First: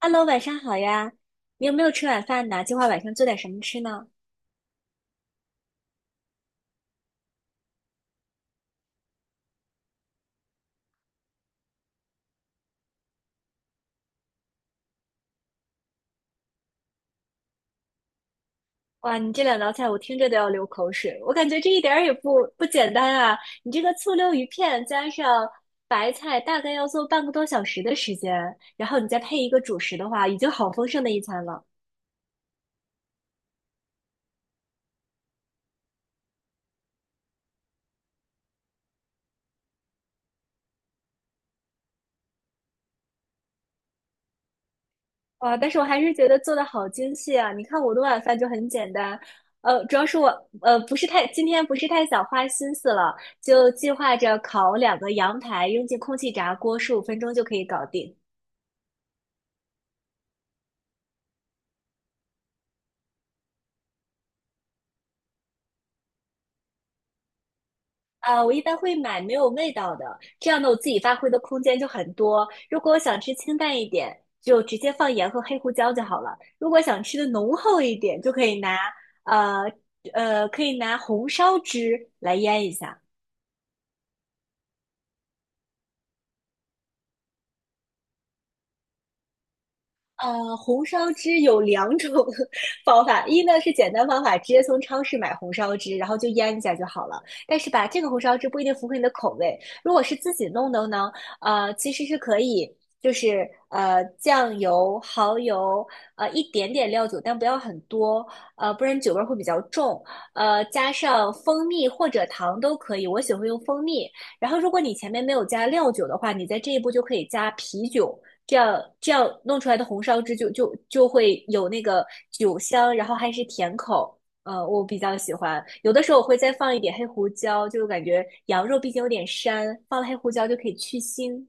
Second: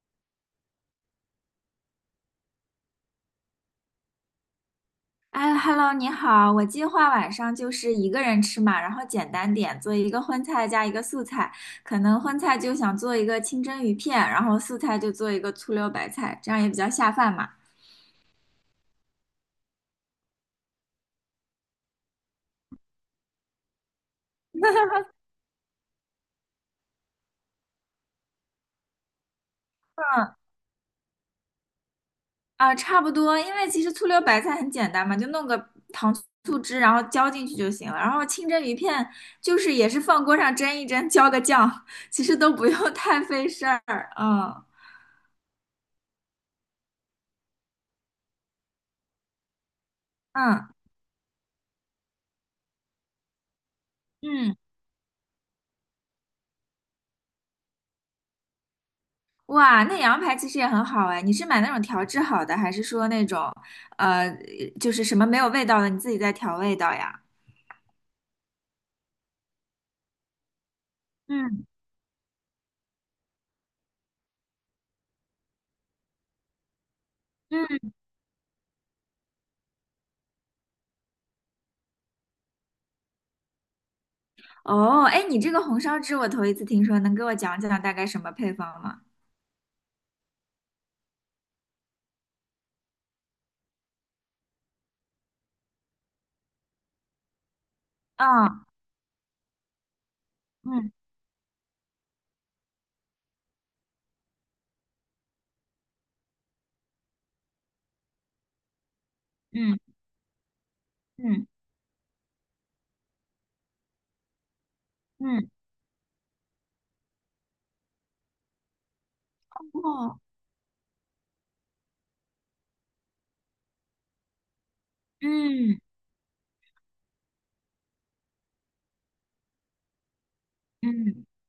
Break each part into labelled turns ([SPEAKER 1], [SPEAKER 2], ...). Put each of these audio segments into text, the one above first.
[SPEAKER 1] Hello，晚上好呀！你有没有吃晚饭呢？计划晚上做点什么吃呢？
[SPEAKER 2] 哎，Hello，你好，我计划晚上就是一个人吃嘛，然后简单点，做一个荤菜加一个素菜，可能荤菜就想做一个清蒸鱼片，然后素菜就做一个醋溜白菜，这样也比较下饭嘛。
[SPEAKER 1] 哇，你这两道菜我听着都要流口水，我感觉这一点儿也不简单啊！你这个醋溜鱼片加上白菜，大概要做半个多小时的时间，然后你再配一个主食的话，
[SPEAKER 2] 嗯
[SPEAKER 1] 已经好丰盛的一餐了。
[SPEAKER 2] 啊，差不多，因为其实醋溜白菜很简单嘛，就弄个糖醋汁，然后浇进去就行了。然后清蒸鱼片就是也是放锅上蒸一蒸，浇个酱，其实都不用 太费事儿。嗯
[SPEAKER 1] 哇，但是我还是觉得做的好精细啊！你看我的晚饭就很简单，主要是我
[SPEAKER 2] 嗯
[SPEAKER 1] 呃不是太今天不是太想花心思了，就计划着
[SPEAKER 2] 嗯。
[SPEAKER 1] 烤两个羊排，扔进空气炸锅，十五分钟就可以搞定。
[SPEAKER 2] 哇，那羊排其实也很好哎。你是买那种调制好的，还是说那种呃，就是什么没有味道的，你自己再调味道呀？
[SPEAKER 1] 啊，我一般会买没有味道的，这样呢，我自己发挥的空
[SPEAKER 2] 嗯
[SPEAKER 1] 间就很多。如果我想吃清淡一点，就直接放盐和黑胡椒就好了；如果想吃的浓厚
[SPEAKER 2] 嗯。
[SPEAKER 1] 一点，就可以呃可以拿红烧汁来腌一下。
[SPEAKER 2] 哦，哎，你这个红烧汁我头一次听说，能给我讲讲大概什么配方吗？
[SPEAKER 1] 红烧汁有两种 方法，一呢是简单方法，直接从超市买红烧汁，然后就腌一下就好了。但是吧，这个红烧汁不一
[SPEAKER 2] 啊，
[SPEAKER 1] 定符合你的口味。如果是自己弄的
[SPEAKER 2] 嗯
[SPEAKER 1] 呢，其实是可以，就是酱油、蚝油，一点点料酒，但不要很多，不然酒味儿会比较
[SPEAKER 2] 嗯
[SPEAKER 1] 重。加上
[SPEAKER 2] 嗯
[SPEAKER 1] 蜂蜜或者糖都可以，我喜欢用蜂蜜。然后，如果你前面没有
[SPEAKER 2] 嗯，
[SPEAKER 1] 加料酒的话，你在这一步就可以加啤酒。这样弄出来的红
[SPEAKER 2] 哦，
[SPEAKER 1] 烧汁就会有那个酒香，然后还是甜口，我比较喜欢。
[SPEAKER 2] 嗯
[SPEAKER 1] 有的时候我会再放一点黑胡椒，就感觉羊肉毕竟有点膻，放了黑胡椒就可以去
[SPEAKER 2] 嗯。
[SPEAKER 1] 腥。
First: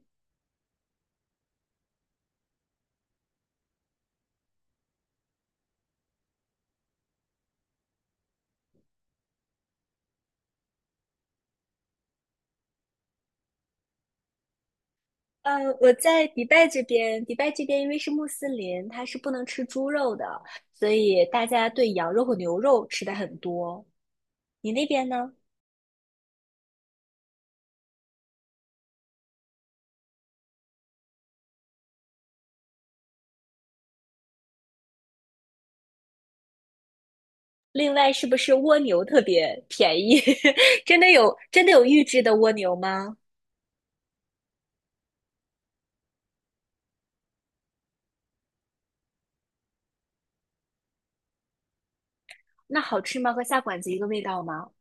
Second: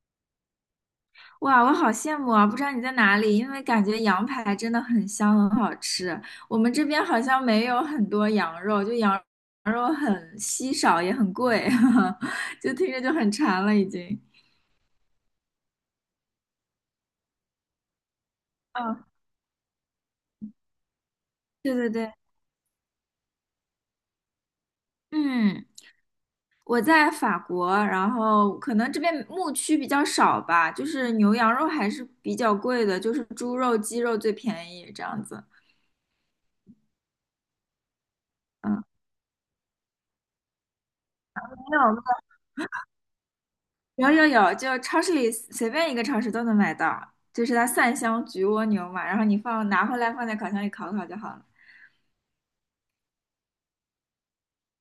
[SPEAKER 2] 哇，我好羡慕啊！不知道你在哪里，因为感觉羊排真的很香，很好吃。我们这边好像没有很多羊肉，就羊肉很稀少，也很贵，就听着就很馋了已经。
[SPEAKER 1] 呃，我在迪拜这边，迪拜这边因为是穆斯林，
[SPEAKER 2] 嗯，
[SPEAKER 1] 它是不能吃猪肉的，所以大家
[SPEAKER 2] 对对
[SPEAKER 1] 对羊
[SPEAKER 2] 对，
[SPEAKER 1] 肉和牛肉吃的很多。你那边呢？
[SPEAKER 2] 嗯，我在法国，然后可能这边牧区比较少吧，就是牛羊肉还是比较贵的，就是猪肉、鸡肉最便宜这样子。
[SPEAKER 1] 另外，是不是蜗
[SPEAKER 2] 嗯，
[SPEAKER 1] 牛特别便宜？真的
[SPEAKER 2] 没
[SPEAKER 1] 有预
[SPEAKER 2] 有。
[SPEAKER 1] 制的蜗牛吗？
[SPEAKER 2] 有有有，就超市里随便一个超市都能买到，就是它蒜香焗蜗牛嘛，然后你放拿回来放在烤箱里烤烤就好了。
[SPEAKER 1] 那好吃吗？和下馆子一个味道吗？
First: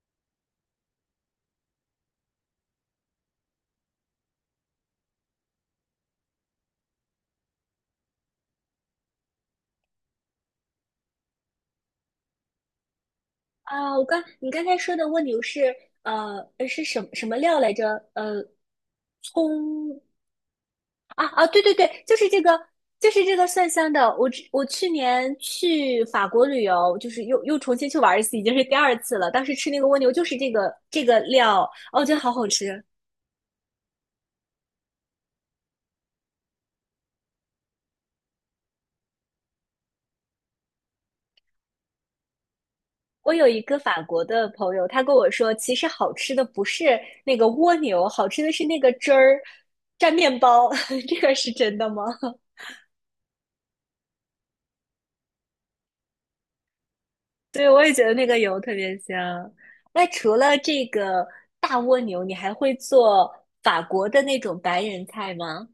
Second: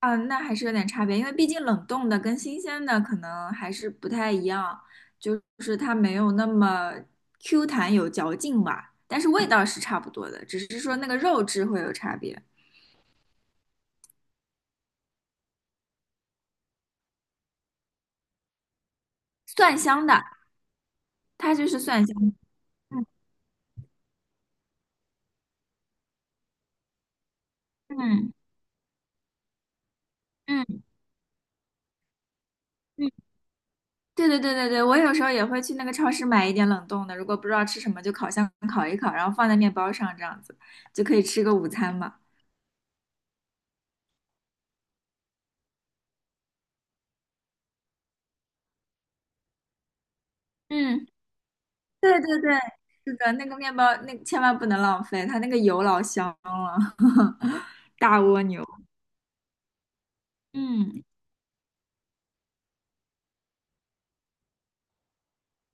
[SPEAKER 2] 啊，那还是有点差别，因为毕竟冷冻的跟新鲜的可能还是不太一样，就是它没有那么 Q 弹有嚼劲吧，但是味道是差不多的，只是说那个肉质会有差别。
[SPEAKER 1] 啊，你刚才说的蜗牛是是什么料来着？呃，
[SPEAKER 2] 蒜
[SPEAKER 1] 葱
[SPEAKER 2] 香的，
[SPEAKER 1] 啊啊，
[SPEAKER 2] 它
[SPEAKER 1] 对
[SPEAKER 2] 就
[SPEAKER 1] 对
[SPEAKER 2] 是
[SPEAKER 1] 对，
[SPEAKER 2] 蒜香
[SPEAKER 1] 就是
[SPEAKER 2] 的
[SPEAKER 1] 这个，
[SPEAKER 2] 嗯
[SPEAKER 1] 就是这个蒜香的。我去年去法国旅游，就是重新去玩一
[SPEAKER 2] 嗯
[SPEAKER 1] 次，已经是第二次了。当时吃那个蜗牛就是这
[SPEAKER 2] 嗯。
[SPEAKER 1] 个
[SPEAKER 2] 嗯
[SPEAKER 1] 这个料，哦，我觉得好好吃。
[SPEAKER 2] 对对对对对，我有时候也会去那个超市买一点冷冻的，如果不知道吃什么，就烤箱烤一烤，然后放在面包上，这样子就可以吃个午餐嘛。
[SPEAKER 1] 我有一个法国的朋友，他跟我说，其实好吃的不是那个蜗牛，好吃的是那个汁儿蘸面包。
[SPEAKER 2] 嗯，
[SPEAKER 1] 这个是真的吗？
[SPEAKER 2] 对对对，是的，那个面包那千万不能浪费，它那个油老香了，
[SPEAKER 1] 对，我也觉得
[SPEAKER 2] 大
[SPEAKER 1] 那个
[SPEAKER 2] 蜗
[SPEAKER 1] 油
[SPEAKER 2] 牛。
[SPEAKER 1] 特别香。那除了这
[SPEAKER 2] 嗯。
[SPEAKER 1] 个大蜗牛，你还会做法国的那种白人菜吗？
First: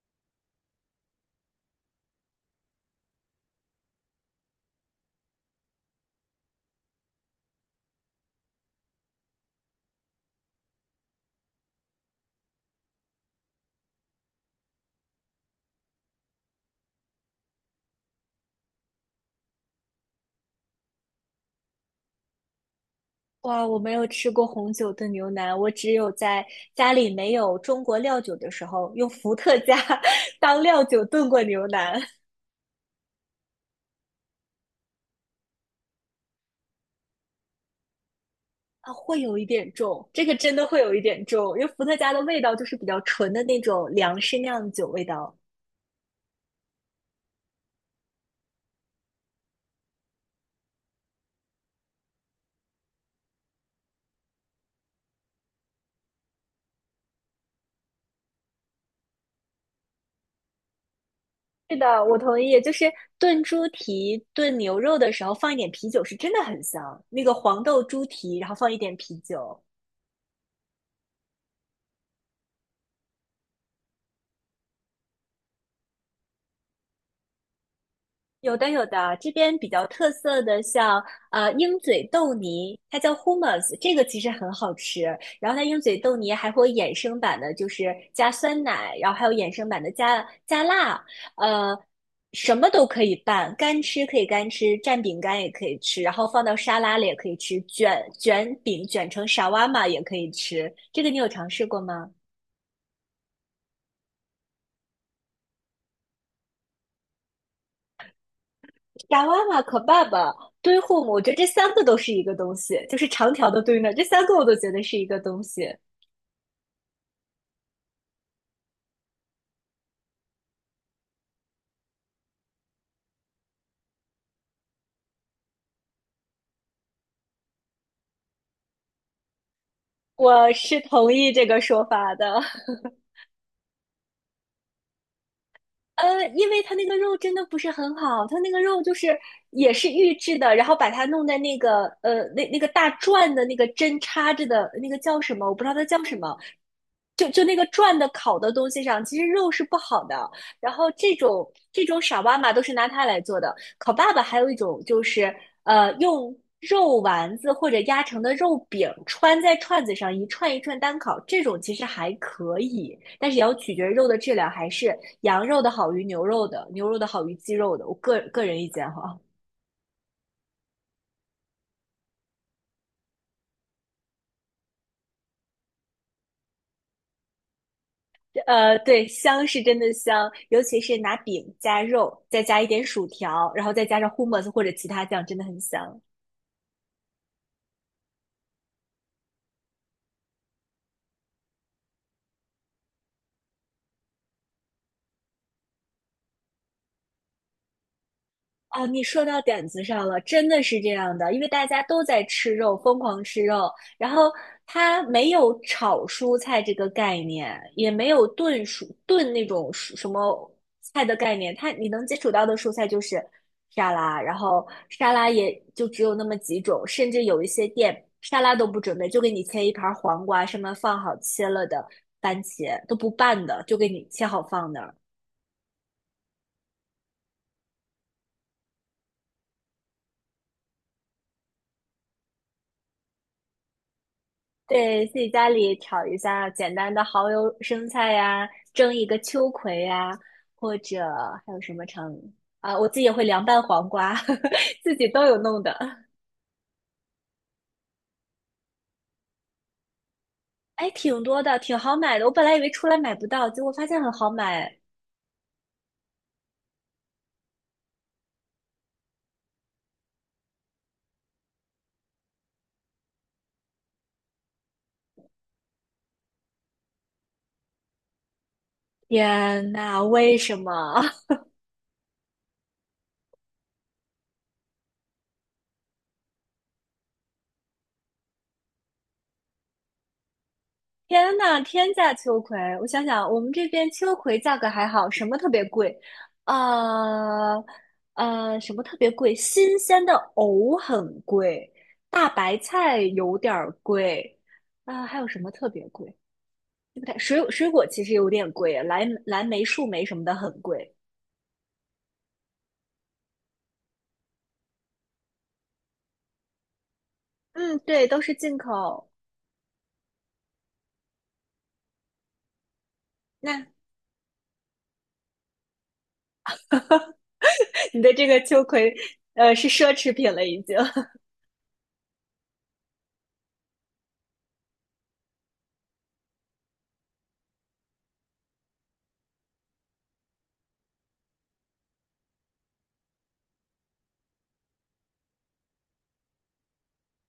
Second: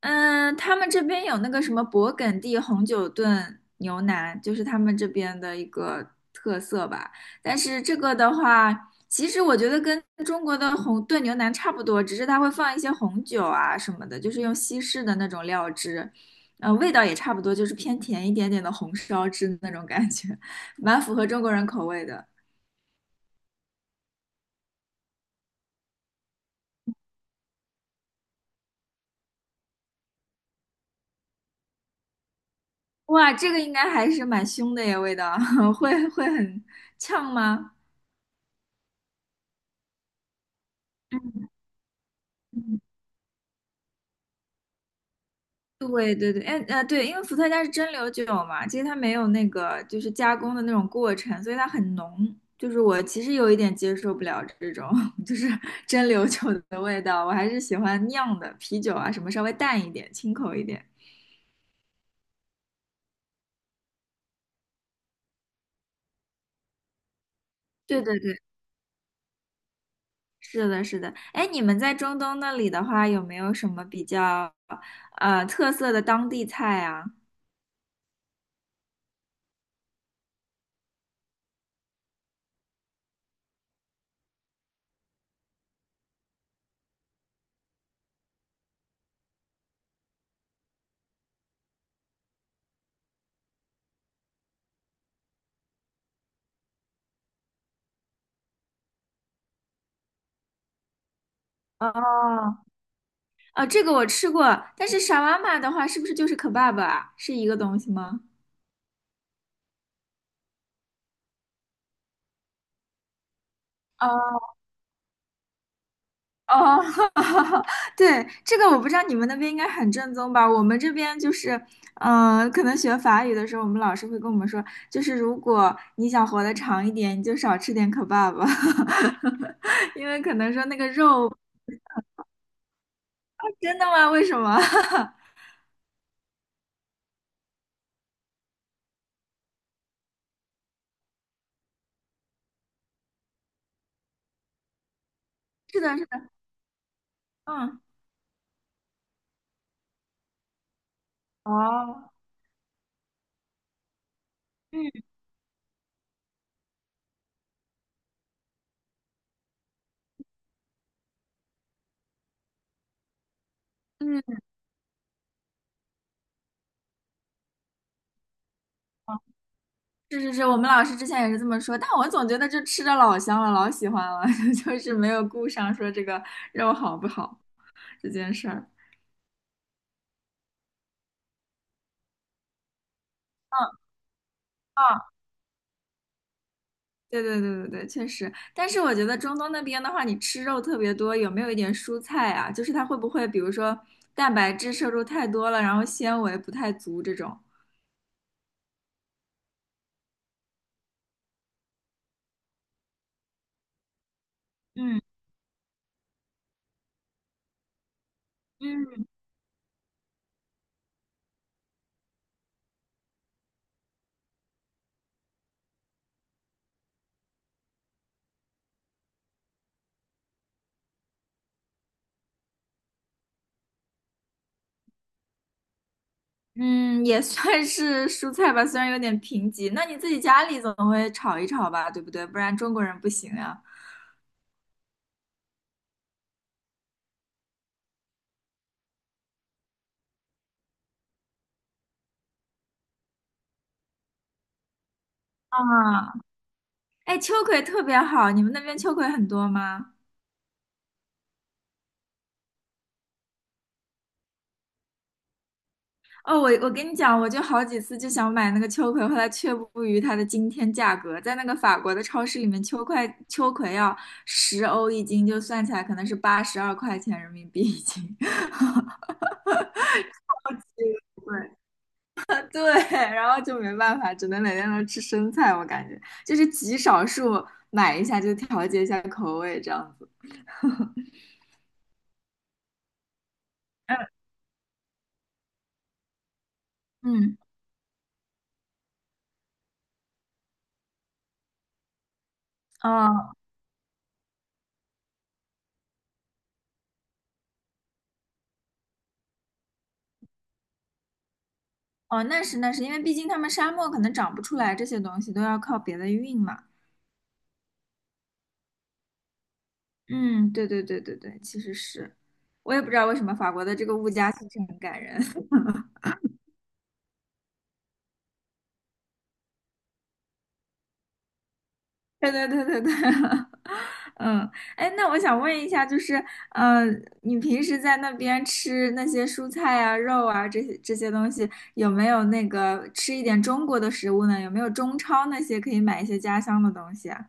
[SPEAKER 2] 嗯，他们这边有那个什么勃艮第红酒炖牛腩，就是他们这边的一个特色吧。但是这个的话，其实我觉得跟中国的红炖牛腩差不多，只是它会放一些红酒啊什么的，就是用西式的那种料汁，味道也差不多，就是偏甜一点点的红烧汁那种感觉，蛮符合中国人口味的。
[SPEAKER 1] 哇，我没有吃过红酒炖牛腩，我只有在家里没有中国料酒的时候，用伏特加 当料酒炖过牛腩。
[SPEAKER 2] 哇，这个应该还是蛮凶的耶，味道 会很呛吗？
[SPEAKER 1] 啊，会有一点重，这个真的会有一点重，因为伏特加的味道就是比
[SPEAKER 2] 嗯
[SPEAKER 1] 较纯的那种粮食酿酒味道。
[SPEAKER 2] 对对对，哎对，因为伏特加是蒸馏酒嘛，其实它没有那个就是加工的那种过程，所以它很浓。就是我其实有一点接受不了这种 就是蒸馏酒的味道，我还是喜欢酿的啤酒啊，什么稍微淡一点、清口一点。
[SPEAKER 1] 是的，我同意。就是炖猪蹄、炖牛肉的时候放一点啤酒，是真的很香。那个黄豆
[SPEAKER 2] 对
[SPEAKER 1] 猪
[SPEAKER 2] 对对，
[SPEAKER 1] 蹄，然后放一点啤酒。
[SPEAKER 2] 是的，是的。哎，你们在中东那里的话，有没有什么比较特色的当地菜啊？
[SPEAKER 1] 有的有的，这边比较特色的像鹰嘴豆泥，它叫 hummus,这个其实很好吃。然后它鹰嘴豆泥还会有衍生版的，就是加酸奶，然后还有衍生版的加辣，呃，什么都可以拌，干吃可以干吃，蘸饼干也可以吃，然后放到沙拉里也可以吃，卷饼卷成沙瓦玛也可以吃。这个你有尝试过吗？
[SPEAKER 2] 哦，哦，这个我吃过，但是沙瓦玛的话，是不是就是可 e b 啊？是一个东西吗？
[SPEAKER 1] 炸妈妈、和爸爸、堆护母，我觉得这三个都是一个东西，就是长条的堆呢，这三个
[SPEAKER 2] 哦
[SPEAKER 1] 我都觉得是一个东西。
[SPEAKER 2] 哦，对，这个我不知道你们那边应该很正宗吧？我们这边就是，嗯、可能学法语的时候，我们老师会跟我们说，就是如果你想活得长一点，你就少吃点 kebab，因为可
[SPEAKER 1] 我
[SPEAKER 2] 能说那
[SPEAKER 1] 是
[SPEAKER 2] 个
[SPEAKER 1] 同意
[SPEAKER 2] 肉，
[SPEAKER 1] 这个说法的，
[SPEAKER 2] 真的吗？为什么？
[SPEAKER 1] 因为它那个肉真的不是很好，它那个肉就是也是预制的，然后把它弄在那个那个大转的那个针插着的那个叫什么，我不知道
[SPEAKER 2] 是
[SPEAKER 1] 它
[SPEAKER 2] 的，
[SPEAKER 1] 叫
[SPEAKER 2] 是
[SPEAKER 1] 什
[SPEAKER 2] 的，
[SPEAKER 1] 么，就那个
[SPEAKER 2] 嗯，
[SPEAKER 1] 转的烤的东西上，其实肉是不好的。然后这种
[SPEAKER 2] 哦，
[SPEAKER 1] 傻妈妈都是拿它来做的，烤爸爸还有一种
[SPEAKER 2] 嗯
[SPEAKER 1] 就是用肉丸子或者压成的肉饼穿在串子上，一串一串单烤，这种其实还可以，但是也要取决于肉的质
[SPEAKER 2] 嗯，
[SPEAKER 1] 量，还是羊肉的好于牛肉的，牛肉的好于鸡肉的。我个人意见哈，
[SPEAKER 2] 是是是，我们老师之前也是这么说，但我总觉得就吃的老香了，老喜欢了，就是没有顾上说这个肉好不好这件 事儿。嗯
[SPEAKER 1] 对，香是真的香，尤其是拿饼加肉，再加一点薯条，然后再加上 hummus 或者其他
[SPEAKER 2] 哦
[SPEAKER 1] 酱，真的很香。
[SPEAKER 2] 对对对对对，确实。但是我觉得中东那边的话，你吃肉特别多，有没有一点蔬菜啊？就是它会不会，比如说蛋白质摄入太多了，然后纤维不太足这种？
[SPEAKER 1] 啊，你说到点子上了，真的是这样的，因为大家都在吃肉，疯狂吃肉，然后
[SPEAKER 2] 嗯
[SPEAKER 1] 它没有炒蔬菜这个概念，也没有
[SPEAKER 2] 嗯。
[SPEAKER 1] 炖那种蔬什么菜的概念，它你能接触到的蔬菜就是沙拉，然后沙拉也就只有那么几种，甚至有一些店沙拉都不准备，就给你切一盘黄瓜，上面放好切了的番茄，都不拌的，就给你切好放的。
[SPEAKER 2] 嗯，也算是蔬菜吧，虽然有点贫瘠。那你自己家里总会炒一炒吧，对不对？不然中国人不行呀。
[SPEAKER 1] 对，自己家里炒一下简单的蚝油生菜呀，蒸一个秋葵呀，或者还有什么成啊，我自己也会凉拌黄瓜，自己都有弄的。
[SPEAKER 2] 啊，哎，秋葵特别好，你们那边秋葵很多吗？
[SPEAKER 1] 哎，挺多的，挺好买的。我本来以为出来买不到，结果发现很好买。
[SPEAKER 2] 哦，我跟你讲，我就好几次就想买那个秋葵，后来却步于它的惊天价格，在那个法国的超市里面，秋葵要10欧一斤，就算起来可能是82块钱人民币一斤。
[SPEAKER 1] 天呐，为什么？
[SPEAKER 2] 对对，然后就没办法，只能每天都吃生菜，我感觉就是极少数买一下就调节一下口味这样子。
[SPEAKER 1] 天呐，天价秋葵！我想想，我们这边秋葵价格还好，什么特别贵？
[SPEAKER 2] 嗯，
[SPEAKER 1] 呃什么特别贵？新鲜的藕很贵，大白菜
[SPEAKER 2] 哦
[SPEAKER 1] 有点儿贵，啊、还有什么特别贵？对不对？水果其实有点贵，蓝莓、树莓什么的很贵。
[SPEAKER 2] 哦，那是那是，因为毕竟他们沙漠可能长不出来这些东西，都要靠别的运嘛。
[SPEAKER 1] 嗯，对，都是进口。
[SPEAKER 2] 嗯，对对对对对，其实是，我也不知道为什么法国
[SPEAKER 1] 那
[SPEAKER 2] 的这个物价其实很感人。
[SPEAKER 1] 你的这个秋葵，是奢侈品了已经。
[SPEAKER 2] 对对对对对，嗯，哎，那我想问一下，就是，呃，你平时在那边吃那些蔬菜啊、肉啊这些这些东西，有没有那个吃一点中国的食物呢？有没有中超那些可以买一些家乡的东西啊？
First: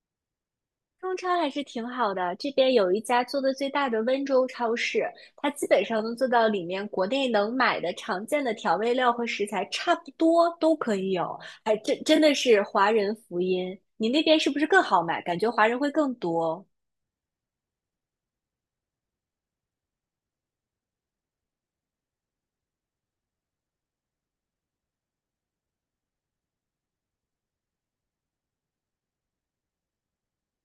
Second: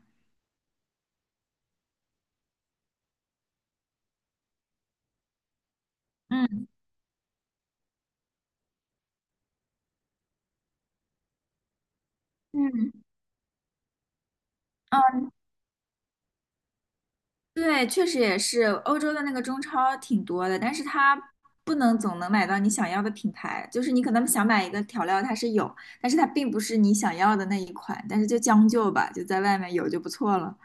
[SPEAKER 1] 中超还是挺好的，这边有一家做的最大的温州超市，它基本上能做到里
[SPEAKER 2] 嗯
[SPEAKER 1] 面国内能买的常见的调味料和食材差不多都可以有，还真的是
[SPEAKER 2] 嗯
[SPEAKER 1] 华
[SPEAKER 2] 嗯
[SPEAKER 1] 人福音。你那边是不是更好买？感觉华人会更多
[SPEAKER 2] 对，确实也是，欧洲的那个中超挺多的，但是它不能总能买到你想要的品牌，就是你可能想买一个调料，它是有，但是它并不是你想要的那一款，但是就将就吧，就在外面有就不错了。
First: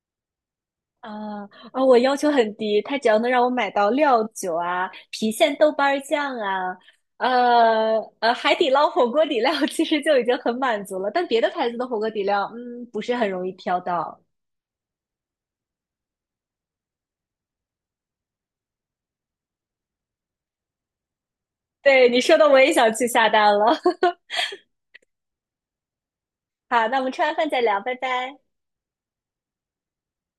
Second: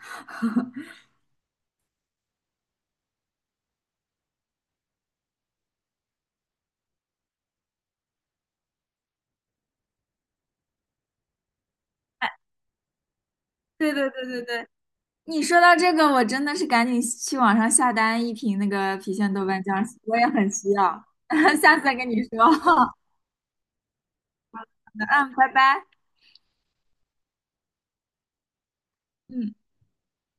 [SPEAKER 1] 啊啊！我要求很低，他只要能让我买到料酒啊、郫县豆瓣儿酱啊、海底捞火锅底料 其实就已经很满足了。但别的牌子的火锅底
[SPEAKER 2] 哎
[SPEAKER 1] 料，嗯，不是很容易挑
[SPEAKER 2] 对对
[SPEAKER 1] 到。
[SPEAKER 2] 对对对，你说到这个，我真的是赶紧去网上下单一瓶那个郫县豆瓣酱，我也很需要，下次再
[SPEAKER 1] 对
[SPEAKER 2] 跟你
[SPEAKER 1] 你说的，
[SPEAKER 2] 说。
[SPEAKER 1] 我也想
[SPEAKER 2] 好
[SPEAKER 1] 去下单了。
[SPEAKER 2] 的嗯，拜拜。
[SPEAKER 1] 好，那我们吃完饭再聊，拜拜。
[SPEAKER 2] 嗯。